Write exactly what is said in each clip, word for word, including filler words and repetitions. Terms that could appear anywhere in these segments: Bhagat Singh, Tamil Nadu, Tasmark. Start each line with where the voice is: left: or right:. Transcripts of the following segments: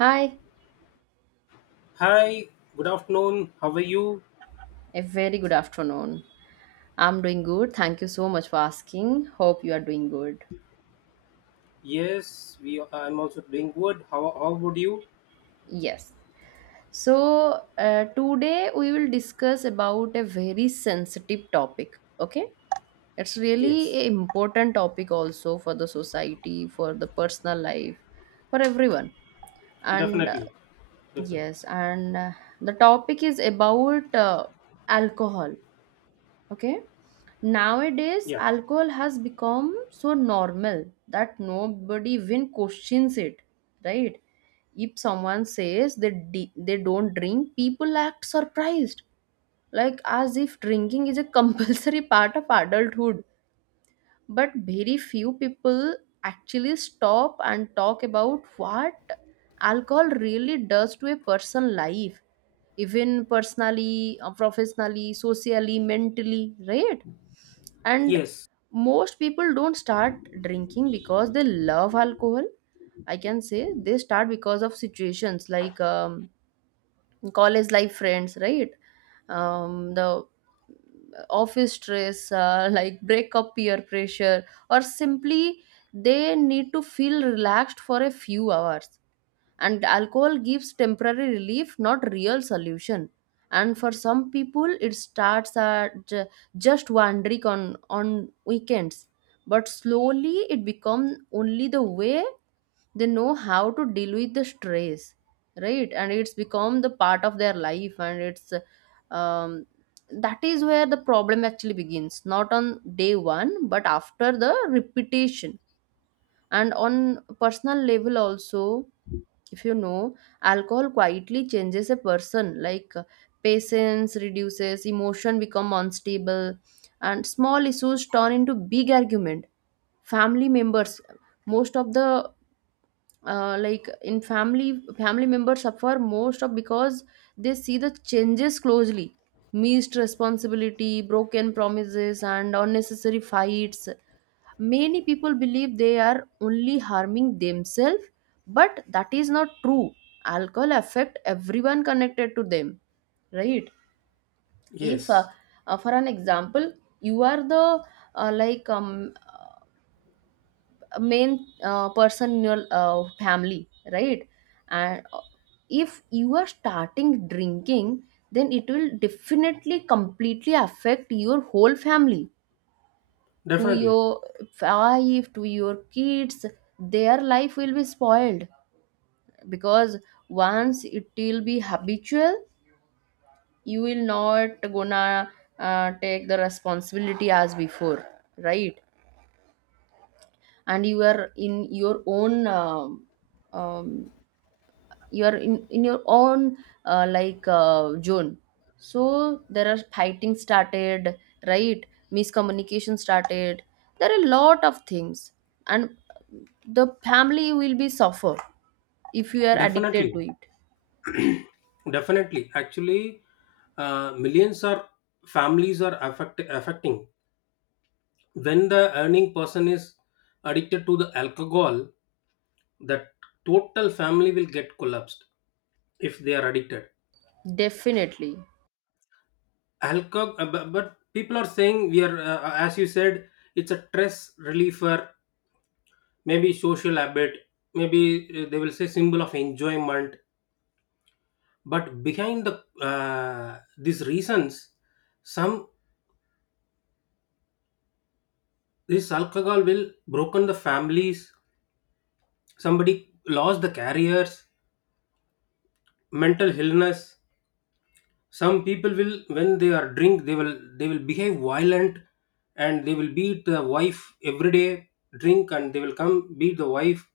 right: Hi,
left: Hi, good afternoon. How are you?
right: a very good afternoon. I'm doing good. Thank you so much for asking. Hope you are doing good.
left: Yes, we. I'm also doing good. How How would you?
right: Yes. So, uh, Today we will discuss about a very sensitive topic, okay? It's really
left: Yes,
right: a important topic also for the society, for the personal life, for everyone. And uh,
left: definitely, definitely.
right: yes, and uh, The topic is about uh, alcohol, okay? Nowadays,
left: Yeah.
right: alcohol has become so normal that nobody even questions it, right? If someone says they de- they don't drink, people act surprised, like as if drinking is a compulsory part of adulthood. But very few people actually stop and talk about what alcohol really does to a person's life, even personally, uh, professionally, socially, mentally, right? And
left: Yes.
right: most people don't start drinking because they love alcohol. I can say they start because of situations like um, college life, friends, right? Um, the office stress, uh, like breakup, peer pressure, or simply they need to feel relaxed for a few hours, and alcohol gives temporary relief, not real solution. And for some people it starts at uh, just one drink on on weekends, but slowly it becomes only the way they know how to deal with the stress, right? And it's become the part of their life, and it's um, that is where the problem actually begins, not on day one but after the repetition. And on personal level also, if you know, alcohol quietly changes a person, like uh, patience reduces, emotion become unstable, and small issues turn into big argument. Family members, most of the uh, like in family family members suffer most of, because they see the changes closely. Missed responsibility, broken promises, and unnecessary fights. Many people believe they are only harming themselves, but that is not true. Alcohol affect everyone connected to them, right? If, uh,
left: Yes.
right: uh, For an example, you are the uh, like um, main uh, person in your uh, family, right? And uh, If you are starting drinking, then it will definitely completely affect your whole family, to
left: Definitely.
right: your wife, to your kids. Their life will be spoiled because once it will be habitual, you will not gonna uh, take the responsibility as before, right? And you are in your own um, um, you are in, in your own uh, like uh, zone, so there are fighting started, right? Miscommunication started, there are a lot of things, and the family will be suffer if you are addicted to
left: Definitely.
right: it.
left: Definitely. Actually, uh, millions are families are affect, affecting when the earning person is addicted to the alcohol. That total family will get collapsed if they are addicted.
right: Definitely.
left: Alcohol, uh, but, but people are saying we are uh, uh, as you said, it's a stress reliever, maybe social habit, maybe uh, they will say symbol of enjoyment. But behind the uh, these reasons, some, this alcohol will broken the families, somebody lost the careers, mental illness. Some people will, when they are drink, they will, they will behave violent, and they will beat the wife every day. Drink and they will come beat the wife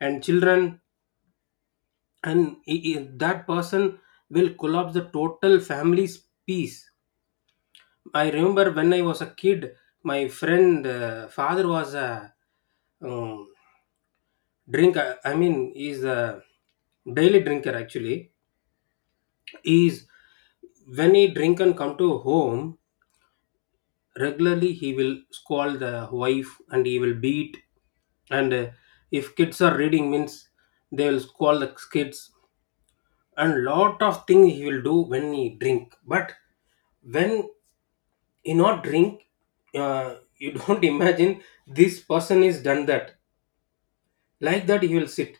left: and children. And i- i- that person will collapse the total family's peace. I remember when I was a kid, my friend uh, father was a um, drinker. I mean, he's a daily drinker actually. He's, when he drink and come to home, regularly he will scold the wife and he will beat. And uh, if kids are reading means, they will scold the kids, and lot of things he will do when he drink. But when he not drink, uh, you don't imagine this person is done that. Like that he will sit.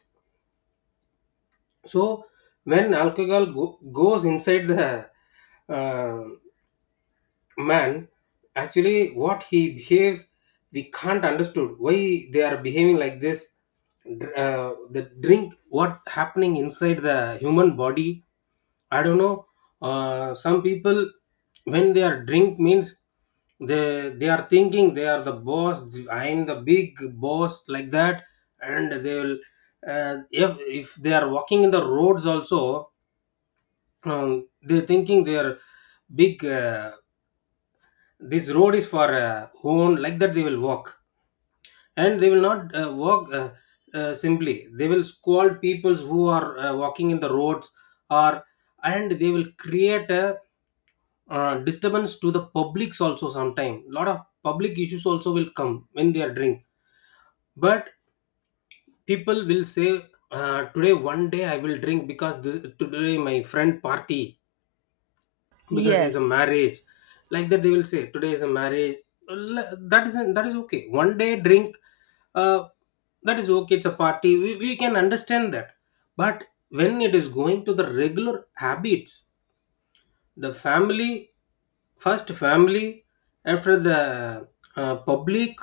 left: So when alcohol go- goes inside the uh, man, actually what he behaves, we can't understood why they are behaving like this. Dr- uh, the drink what happening inside the human body, I don't know. Uh, some people, when they are drink means, they they are thinking they are the boss. I am the big boss like that, and they will. Uh, if if they are walking in the roads also, um, they thinking they are big. Uh, this road is for uh, own like that. They will walk and they will not uh, walk uh, uh, simply. They will scold peoples who are uh, walking in the roads or, and they will create a uh, disturbance to the publics also. Sometime lot of public issues also will come when they are drink. But people will say, uh, today one day I will drink because this, today my friend party, because it's a
right: Yes,
left: marriage. Like that they will say today is a marriage. L- that isn't, that is okay, one day drink. uh, that is okay, it's a party, we, we can understand that. But when it is going to the regular habits, the family, first family, after the uh, public.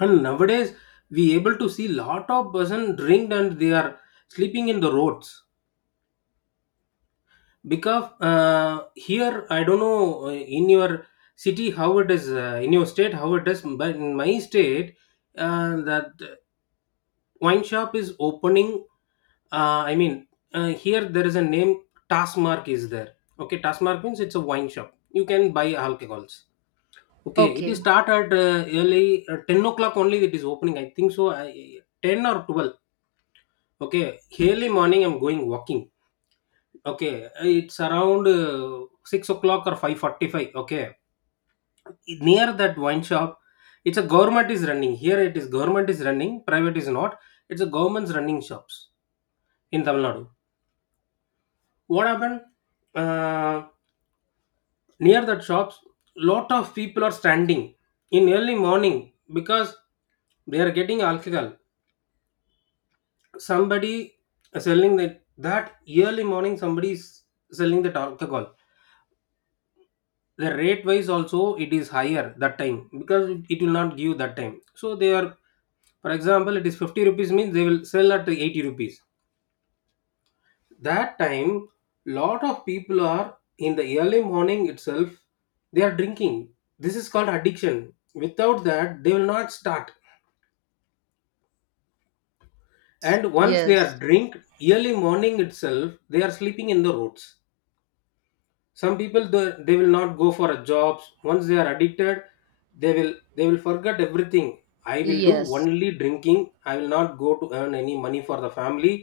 left: And nowadays we able to see lot of person drink and they are sleeping in the roads. Because uh, here I don't know, uh, in your city how it is, uh, in your state how it is. But in my state, uh, that wine shop is opening. uh, I mean, uh, here there is a name. Tasmark is there. Okay, Tasmark means it's a wine shop. You can buy alcohols. Okay, it is
right: okay.
left: start at uh, early uh, ten o'clock only it is opening, I think so. I, ten or twelve. Okay, early morning I'm going walking. Okay, it's around uh, six o'clock or five forty-five. Okay, near that wine shop, it's a government is running. Here it is government is running, private is not. It's a government's running shops in Tamil Nadu. What happened? Uh, Near that shops, lot of people are standing in early morning because they are getting alcohol. Somebody selling that that early morning, somebody is selling that alcohol. The rate wise also it is higher that time, because it it will not give that time. So they are, for example, it is fifty rupees means they will sell at eighty rupees that time. Lot of people are in the early morning itself, they are drinking. This is called addiction. Without that they will not start. And once they are
right: Yes,
left: drink early morning itself, they are sleeping in the roads. Some people th- they will not go for a jobs. Once they are addicted, they will they will forget everything. I will do
right: yes,
left: only drinking. I will not go to earn any money for the family.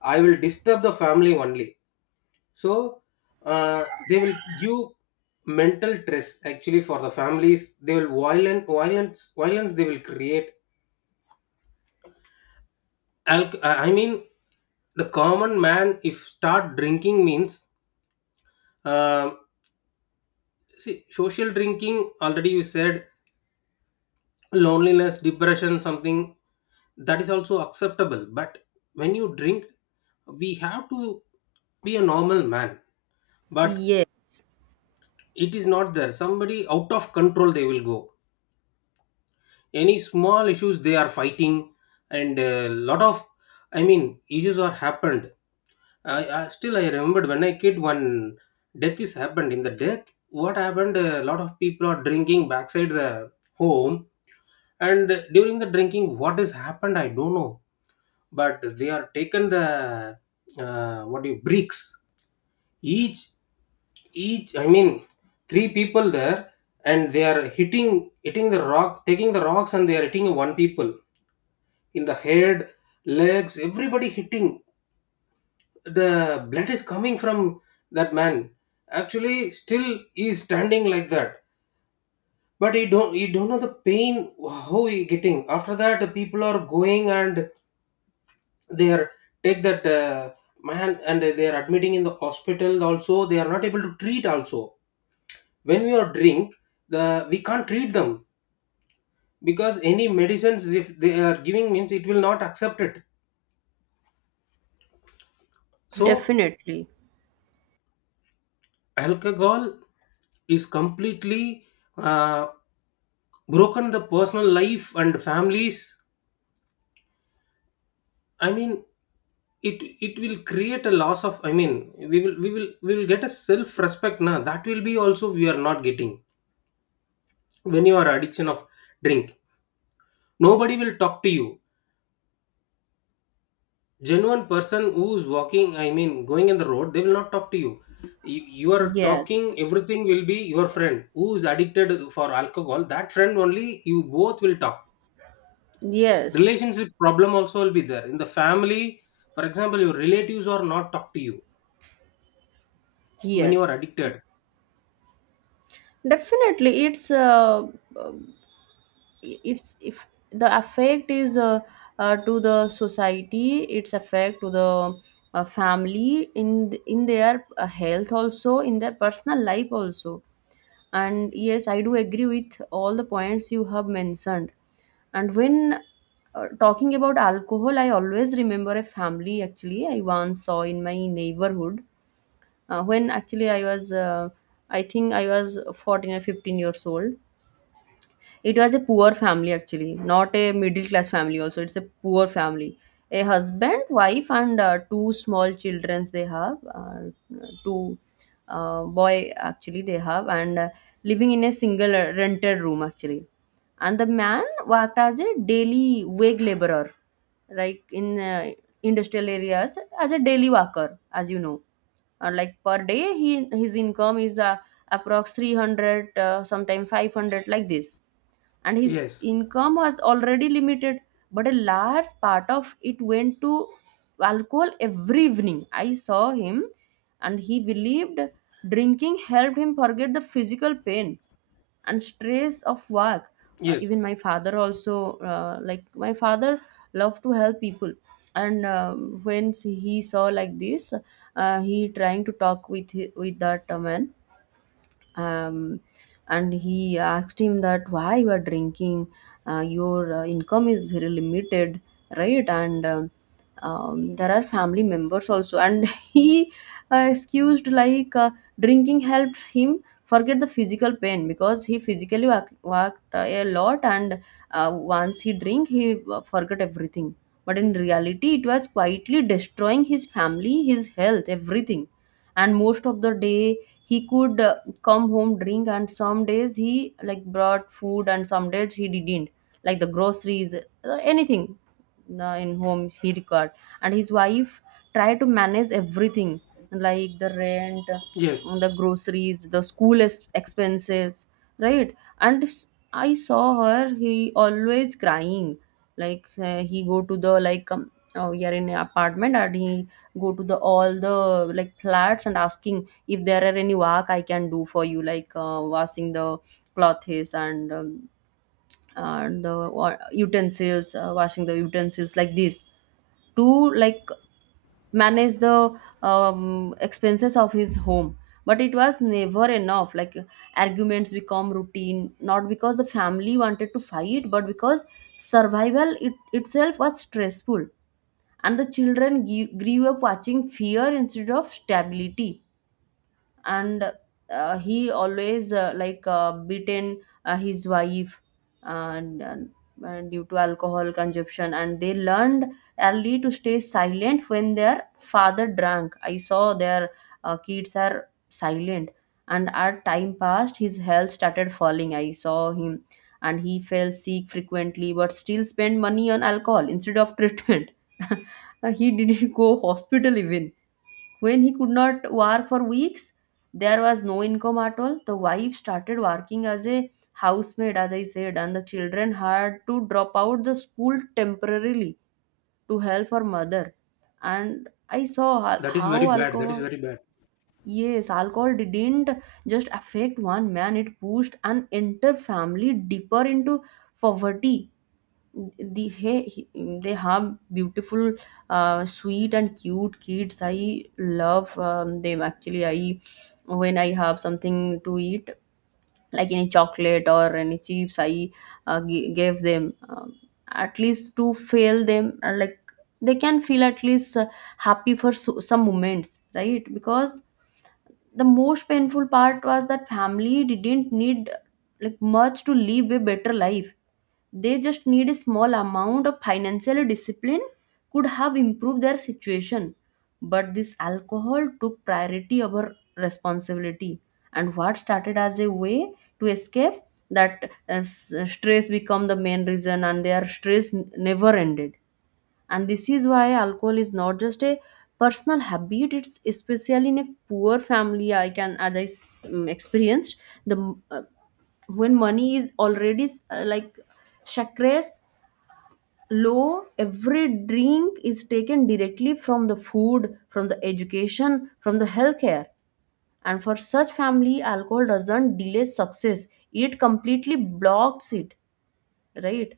left: I will disturb the family only. So uh, they will give mental stress actually for the families. They will violent, violence violence they will create. Alc- i I mean, the common man if start drinking means, um see, social drinking, already you said, loneliness, depression, something, that is also acceptable. But when you drink, we have to be a normal man. But
right: yes.
left: it is not there. Somebody out of control they will go, any small issues they are fighting, and a lot of, I mean, issues are happened. I, I still I remembered when I kid, one death is happened. In the death what happened, a lot of people are drinking backside the home, and during the drinking what has happened I don't know. But they are taken the uh, what do you, bricks, each each, I mean, three people there. And they are hitting hitting the rock, taking the rocks, and they are hitting one people in the head, legs, everybody hitting. The blood is coming from that man. Actually still he is standing like that, but he don't, he don't know the pain how he getting. After that, the people are going and they are take that uh, man, and they are admitting in the hospital. Also they are not able to treat also, when we are drink, the we can't treat them, because any medicines if they are giving means, it will not accept it. So
right: Definitely.
left: alcohol is completely uh, broken the personal life and families. I mean, it it will create a loss of, I mean, we will we will we will get a self respect now, that will be also we are not getting when you are addiction of drink. Nobody will talk to you. Genuine person who's walking, I mean going in the road, they will not talk to you. You, you are
right: Yes,
left: talking everything will be your friend who's addicted for alcohol. That friend only you both will talk.
right: yes,
left: Relationship problem also will be there in the family. For example, your relatives are not talk to you when you are
right: yes.
left: addicted.
right: Definitely, it's uh, uh, it's, if the effect is uh, uh, to the society, its effect to the uh, family, in th- in their uh, health also, in their personal life also. And yes, I do agree with all the points you have mentioned. And when uh, talking about alcohol, I always remember a family actually I once saw in my neighborhood. Uh, when actually i was uh, I think I was fourteen or fifteen years old. It was a poor family actually, not a middle class family also. It's a poor family. A husband, wife, and uh, two small children they have, uh, two uh, boy actually they have, and uh, living in a single uh, rented room actually. And the man worked as a daily wage laborer, like in uh, industrial areas as a daily worker, as you know. Uh, like per day, he his income is uh, approx three hundred, uh, sometime five hundred, like this. And his
left: Yes.
right: income was already limited, but a large part of it went to alcohol. Every evening I saw him, and he believed drinking helped him forget the physical pain and stress of work. Uh,
left: Yes.
right: even my father also, uh, like my father loved to help people. And uh, When he saw like this, uh, he trying to talk with hi- with that uh, man, um, and he asked him that why you are drinking. Uh, your uh, income is very limited, right? and um, um, There are family members also. And He uh, excused like uh, drinking helped him forget the physical pain, because he physically work, worked uh, a lot, and uh, once he drink he uh, forgot everything. But in reality it was quietly destroying his family, his health, everything. And most of the day he could uh, come home, drink, and some days he like brought food, and some days he didn't, like the groceries, uh, anything uh, in home he required. And his wife tried to manage everything, like the rent,
left: Yes,
right: uh, the groceries, the school es- expenses, right? And s- I saw her. He always crying, like uh, he go to the like um, oh, we are in an apartment, and he go to the all the like flats and asking if there are any work I can do for you, like uh, washing the clothes, and um, and uh, wa- utensils, uh, washing the utensils, like this to like manage the um, expenses of his home. But it was never enough. Like arguments become routine, not because the family wanted to fight, but because survival it, itself was stressful, and the children g- grew up watching fear instead of stability. And uh, he always uh, like uh, beaten uh, his wife, and, and uh, due to alcohol consumption, and they learned early to stay silent when their father drank. I saw their uh, kids are silent. And as time passed, his health started falling. I saw him, and he fell sick frequently, but still spent money on alcohol instead of treatment. He didn't go hospital even. When he could not work for weeks, there was no income at all. The wife started working as a housemaid, as I said, and the children had to drop out the school temporarily to help her mother. And I saw ho-
left: that is very
right: how
left: bad, that is
right: alcohol,
left: very bad.
right: yes, alcohol didn't just affect one man, it pushed an entire family deeper into poverty. The hey, they have beautiful uh, sweet and cute kids. I love um, them actually. I, when I have something to eat, like any chocolate or any chips, I uh, g- gave them, um, at least to fail them, uh, like they can feel at least uh, happy for so- some moments, right? Because the most painful part was that family didn't need like much to live a better life. They just need a small amount of financial discipline could have improved their situation, but this alcohol took priority over responsibility. And what started as a way to escape that uh, s- stress become the main reason, and their stress n- never ended. And this is why alcohol is not just a personal habit. It's especially in a poor family, I can, as I s- um, experienced, the uh, when money is already uh, like chakras low, every drink is taken directly from the food, from the education, from the healthcare. And for such family, alcohol doesn't delay success, it completely blocks it, right?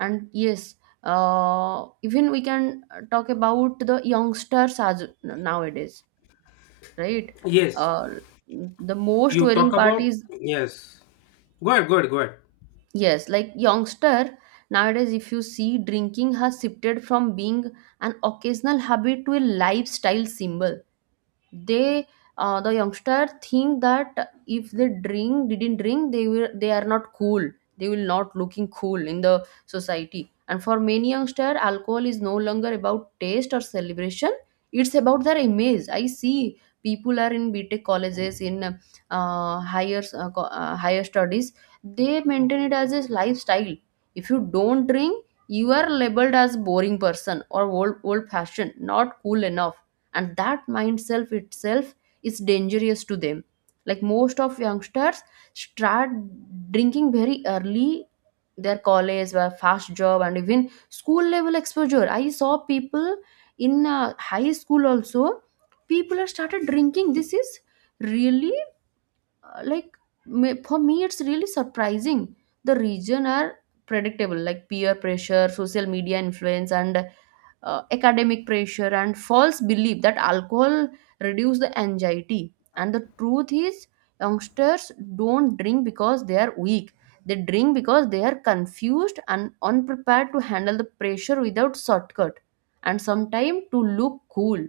right: And yes, uh, even we can uh, talk about the youngsters as nowadays, right?
left: Yes,
right: uh, the most
left: you
right: worrying
left: talk
right: part
left: about,
right: is,
left: yes, go ahead go ahead go ahead.
right: yes, like youngster nowadays, if you see, drinking has shifted from being an occasional habit to a lifestyle symbol. They, uh, the youngster think that if they drink didn't drink, they will they are not cool, they will not looking cool in the society. And for many youngster, alcohol is no longer about taste or celebration, it's about their image. I see people are in btech colleges, in uh, higher uh, co- uh, higher studies, they maintain it as a lifestyle. If you don't drink, you are labeled as boring person or old old fashioned, not cool enough. And that mindset itself is dangerous to them. Like most of youngsters start drinking very early, their college, their fast job, and even school level exposure. I saw people in uh, high school also, people are started drinking. This is really uh, like me- for me, it's really surprising. The region are predictable, like peer pressure, social media influence, and uh, academic pressure, and false belief that alcohol reduce the anxiety. And the truth is, youngsters don't drink because they are weak, they drink because they are confused and unprepared to handle the pressure without shortcut, and sometimes to look cool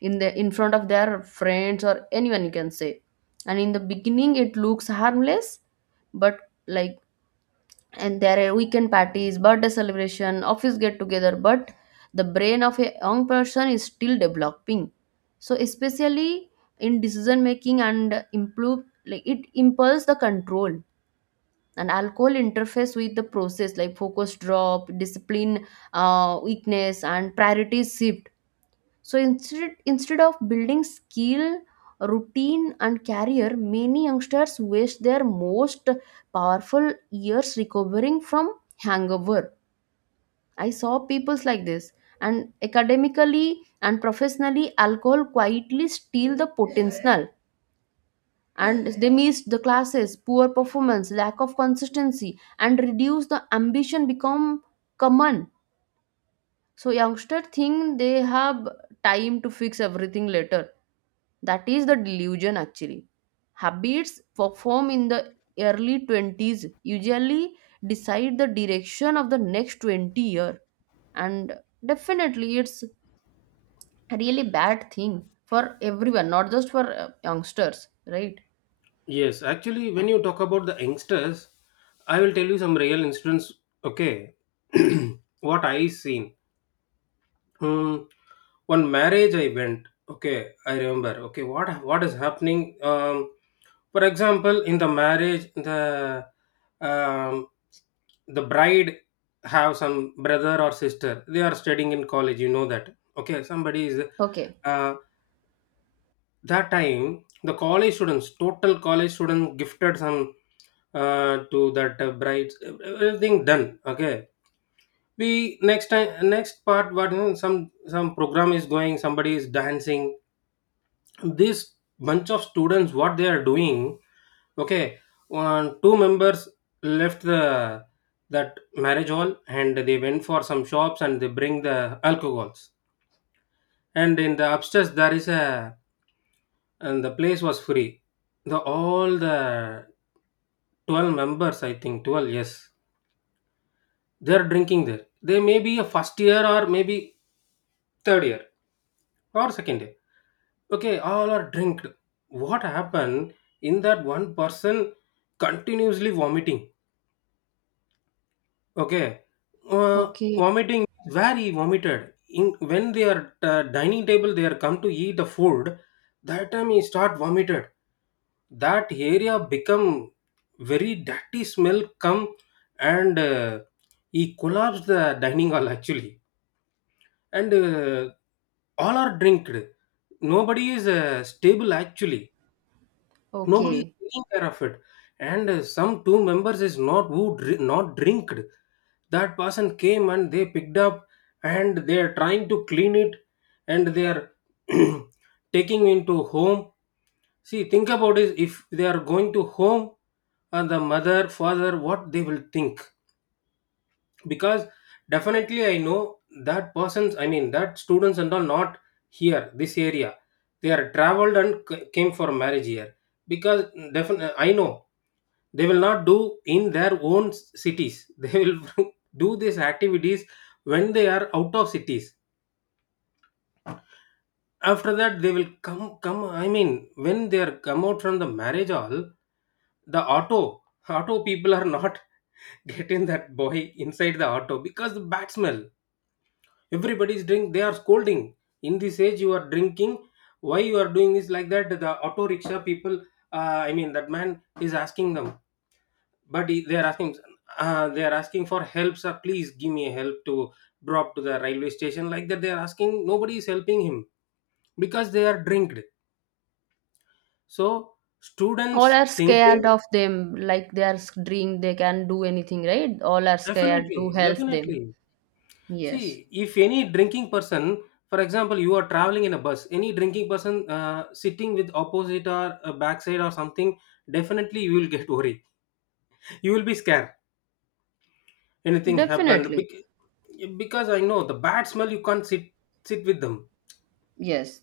right: in the, in front of their friends or anyone, you can say. And in the beginning it looks harmless, but like, and there are weekend parties, birthday celebration, office get together. But the brain of a young person is still developing, so especially in decision making and improve, like it impulse the control. And alcohol interface with the process, like focus drop, discipline, uh, weakness and priorities shift. So instead, instead of building skill, routine, and career, many youngsters waste their most powerful years recovering from hangover. I saw peoples like this, and academically and professionally, alcohol quietly steal the potential, and they miss the classes, poor performance, lack of consistency, and reduce the ambition become common. So youngster think they have time to fix everything later. That is the delusion actually. Habits performed in the early twenties usually decide the direction of the next twenty year, and definitely it's a really bad thing for everyone, not just for uh, youngsters, right?
left: Yes, actually, when you talk about the youngsters, I will tell you some real incidents. Okay, what I seen. Hmm. One marriage I went. Okay, I remember. Okay, what what is happening? Um, for example, in the marriage, the um, the bride have some brother or sister. They are studying in college. You know that. Okay, somebody is.
right: Okay.
left: Uh, that time the college students, total college students gifted some uh, to that uh, brides. Everything done, okay. We next time, next part what you know, some some program is going, somebody is dancing. This bunch of students, what they are doing? Okay, one two members left the, that marriage hall, and they went for some shops and they bring the alcohols. And in the upstairs there is a, and the place was free. The all the twelve members, I think twelve, yes, they're drinking there. They may be a first year, or maybe third year or second year. Okay, all are drinked. What happened? In that, one person continuously vomiting. Okay. Uh,
right: Okay.
left: Vomiting, where he vomited. In when they are uh, dining table, they are come to eat the food. That time he start vomited. That area become very dirty, smell come. And uh, he collapsed the dining hall actually. And uh, all are drinked. Nobody is uh, stable actually, nobody is
right: Okay,
left: taking care of it. And uh, some two members is not who dri- not drinked. That person came and they picked up and they are trying to clean it, and they are taking into home. See, think about it, if they are going to home and the mother father what they will think, because definitely I know that persons, I mean that students and all, not here this area. They are traveled and c- came for marriage here, because definitely I know they will not do in their own s- cities they will do these activities when they are out of cities. After that they will come come I mean, when they are come out from the marriage hall, the auto auto people are not getting that boy inside the auto because the bad smell. Everybody is drink, they are scolding, in this age you are drinking, why you are doing this, like that the auto rickshaw people, uh, I mean that man is asking them. But he- they are asking, uh, they are asking for help, sir please give me a help to drop to the railway station, like that they are asking. Nobody is helping him because they are drinked. So
right: all
left: students
right: are
left: thinking,
right: scared of them, like they are dream they can do anything, right? All are scared to
left: definitely,
right: help them.
left: definitely.
right: Yes,
left: See, if any drinking person, for example, you are traveling in a bus, any drinking person uh, sitting with opposite or uh, backside or something, definitely you will get worried. You will be scared. Anything happened.
right: definitely.
left: Bec- because I know the bad smell. You can't sit sit with them.
right: Yes.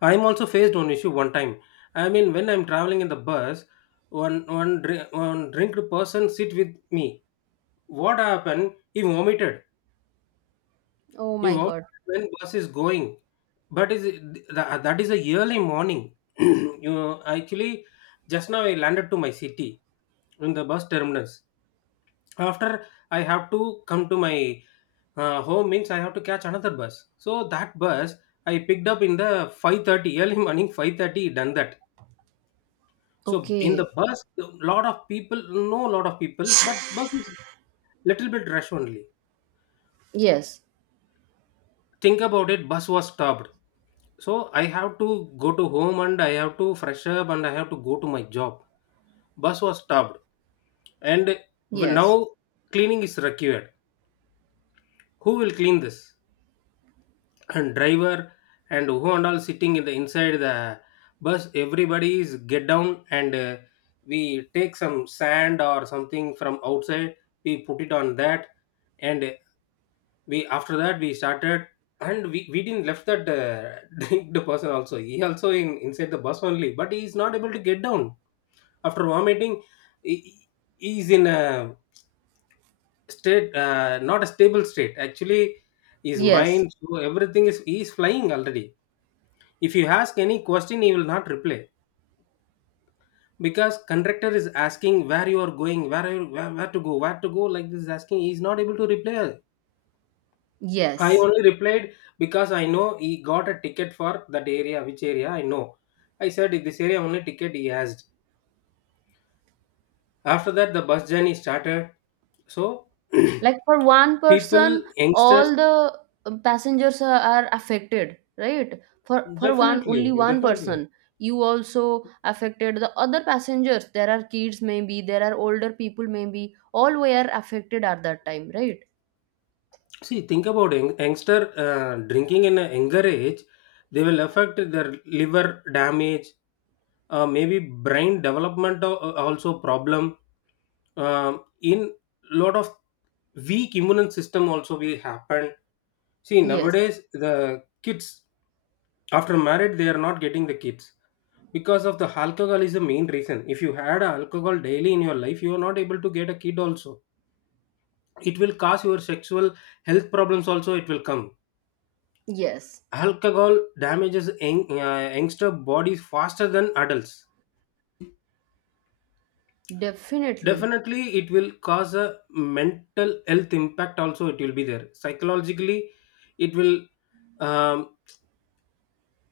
left: I'm also faced one issue one time. I mean, when I'm traveling in the bus, one one dri- one drinked person sit with me. What happened? He vomited.
right: Oh
left: He
right: my
left: vomits
right: God.
left: when bus is going, but is it- th- that is a yearly morning. You know, actually, just now I landed to my city in the bus terminus. After I have to come to my uh, home means I have to catch another bus. So that bus I picked up in the five thirty, early morning five thirty done that. So in the
right: Okay.
left: bus, lot of people, no lot of people, but bus is little bit rush only.
right: Yes.
left: Think about it, bus was stopped. So, I have to go to home and I have to fresh up and I have to go to my job. Bus was stopped and
right: Yes.
left: now cleaning is required. Who will clean this? And driver and who and all sitting in the inside the bus. Everybody is get down and uh, we take some sand or something from outside. We put it on that, and we after that we started, and we, we didn't left that uh, drink the person also, he also in inside the bus only but he is not able to get down after vomiting. he, he is in a state, uh, not a stable state actually. His
right: Yes.
left: mind so everything is, he is flying already. If you ask any question he will not reply, because conductor is asking where you are going, where, are you, where where to go where to go, like this is asking, he is not able to reply. I
right: Yes.
left: only replied because I know he got a ticket for that area, which area I know. I said this area only ticket he asked. After that, the bus journey started. So,
right: Like for one
left: people,
right: person,
left: youngsters,
right: all the uh, passengers are, are affected, right? For for one only
left: definitely,
right: one
left: definitely.
right: person, you also affected the other passengers. There are kids maybe, there are older people maybe. All were affected at that time, right?
left: See, think about young- youngster uh, drinking in a younger age, they will affect their liver damage, uh, maybe brain development al- uh, also problem. Um, in lot of weak immune system also will happen. See,
right: Yes.
left: nowadays the kids after marriage they are not getting the kids because of the alcohol is the main reason. If you had alcohol daily in your life, you are not able to get a kid also. It will cause your sexual health problems also. It will come.
right: Yes.
left: Alcohol damages young, uh, youngster bodies faster than adults.
right: Definitely.
left: Definitely, it will cause a mental health impact also. It will be there psychologically. It will um,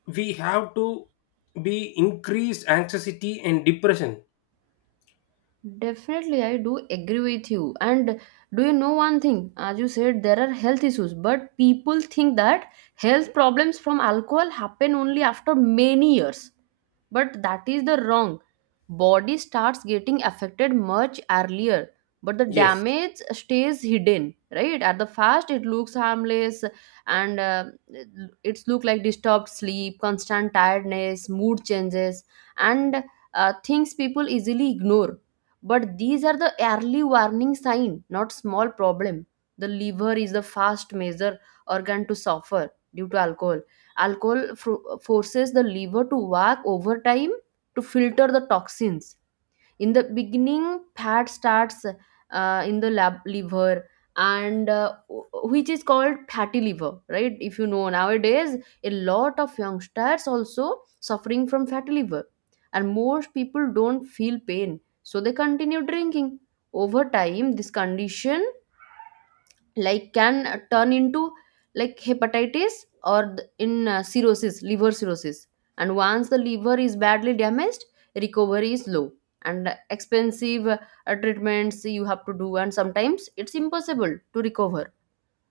left: we have to be increased anxiety and depression.
right: Definitely, I do agree with you. And do you know one thing? As you said, there are health issues, but people think that health problems from alcohol happen only after many years, but that is the wrong. Body starts getting affected much earlier, but the
left: Yes.
right: damage stays hidden, right? At the first it looks harmless, and uh, it's look like disturbed sleep, constant tiredness, mood changes, and uh, things people easily ignore. But these are the early warning sign, not small problem. The liver is the fast major organ to suffer due to alcohol. Alcohol fro- forces the liver to work overtime to filter the toxins. In the beginning, fat starts uh, in the lab- liver, and uh, wh- which is called fatty liver, right? If you know, nowadays a lot of youngsters also suffering from fatty liver, and most people don't feel pain, so they continue drinking. Over time this condition like can uh, turn into like hepatitis or th- in uh, cirrhosis, liver cirrhosis. And once the liver is badly damaged, recovery is low and expensive. Uh, treatments you have to do, and sometimes it's impossible to recover.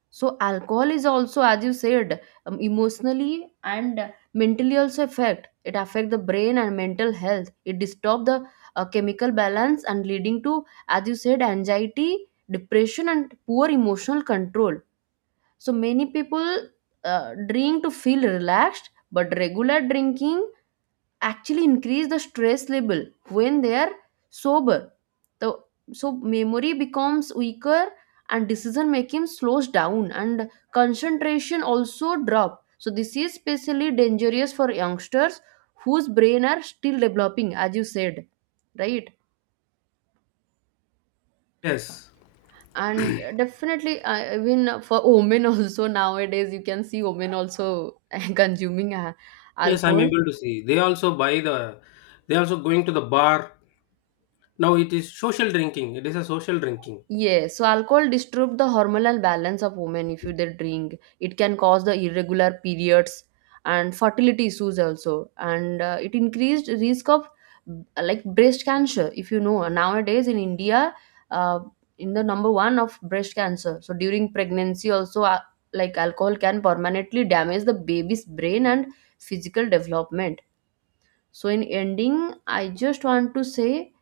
right: So alcohol is also, as you said, um, emotionally and mentally also affect. It affect the brain and mental health. It disturb the uh, chemical balance and leading to, as you said, anxiety, depression, and poor emotional control. So many people uh, drink to feel relaxed, but regular drinking actually increase the stress level when they are sober. the, so memory becomes weaker and decision making slows down and concentration also drop, so this is especially dangerous for youngsters whose brain are still developing, as you said, right?
left: Yes,
right: And definitely uh, even for women also nowadays you can see women also consuming uh,
left: yes, I'm
right: alcohol.
left: able to see they also buy the, they also going to the bar. Now it is social drinking, it is a social drinking.
right: Yes, so alcohol disturb the hormonal balance of women if you they drink. It can cause the irregular periods and fertility issues also, and uh, it increased risk of uh, like breast cancer. If you know nowadays in India, uh, in the number one of breast cancer. So during pregnancy also, uh, like alcohol can permanently damage the baby's brain and physical development. So in ending, I just want to say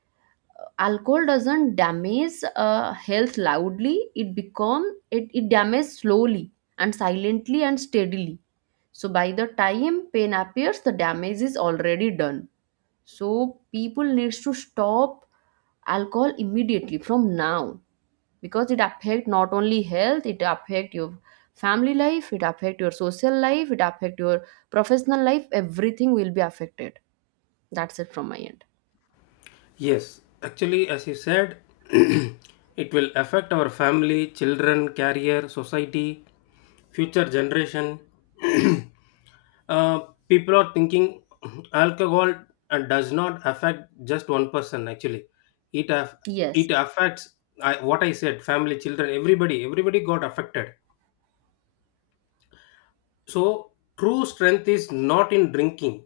right: alcohol doesn't damage uh, health loudly. It become, it, it damages slowly and silently and steadily. So by the time pain appears, the damage is already done. So people needs to stop alcohol immediately from now, because it affect not only health, it affect your family life, it affect your social life, it affect your professional life, everything will be affected. That's it from my end.
left: Yes, actually as you said, it will affect our family, children, career, society, future generation. Uh, people are thinking alcohol uh, does not affect just one person. Actually, it aff-
right: Yes.
left: it affects, I, what I said: family, children, everybody. Everybody got affected. So true strength is not in drinking,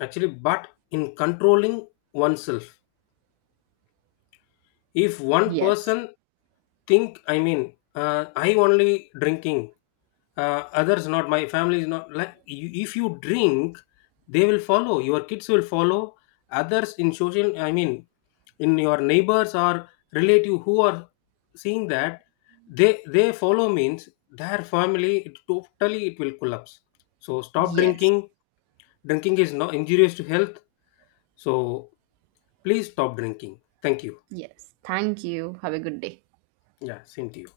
left: actually, but in controlling oneself. If one
right: Yes.
left: person think, I mean uh, I only drinking, uh, others not, my family is not, like you, if you drink they will follow, your kids will follow, others in social I mean in your neighbors or relative who are seeing that, they they follow means their family, it totally, it will collapse. So stop
right: Yes.
left: drinking. Drinking is not injurious to health. So please stop drinking. Thank you.
right: Yes. Thank you. Have a good day.
left: Yeah, same to you.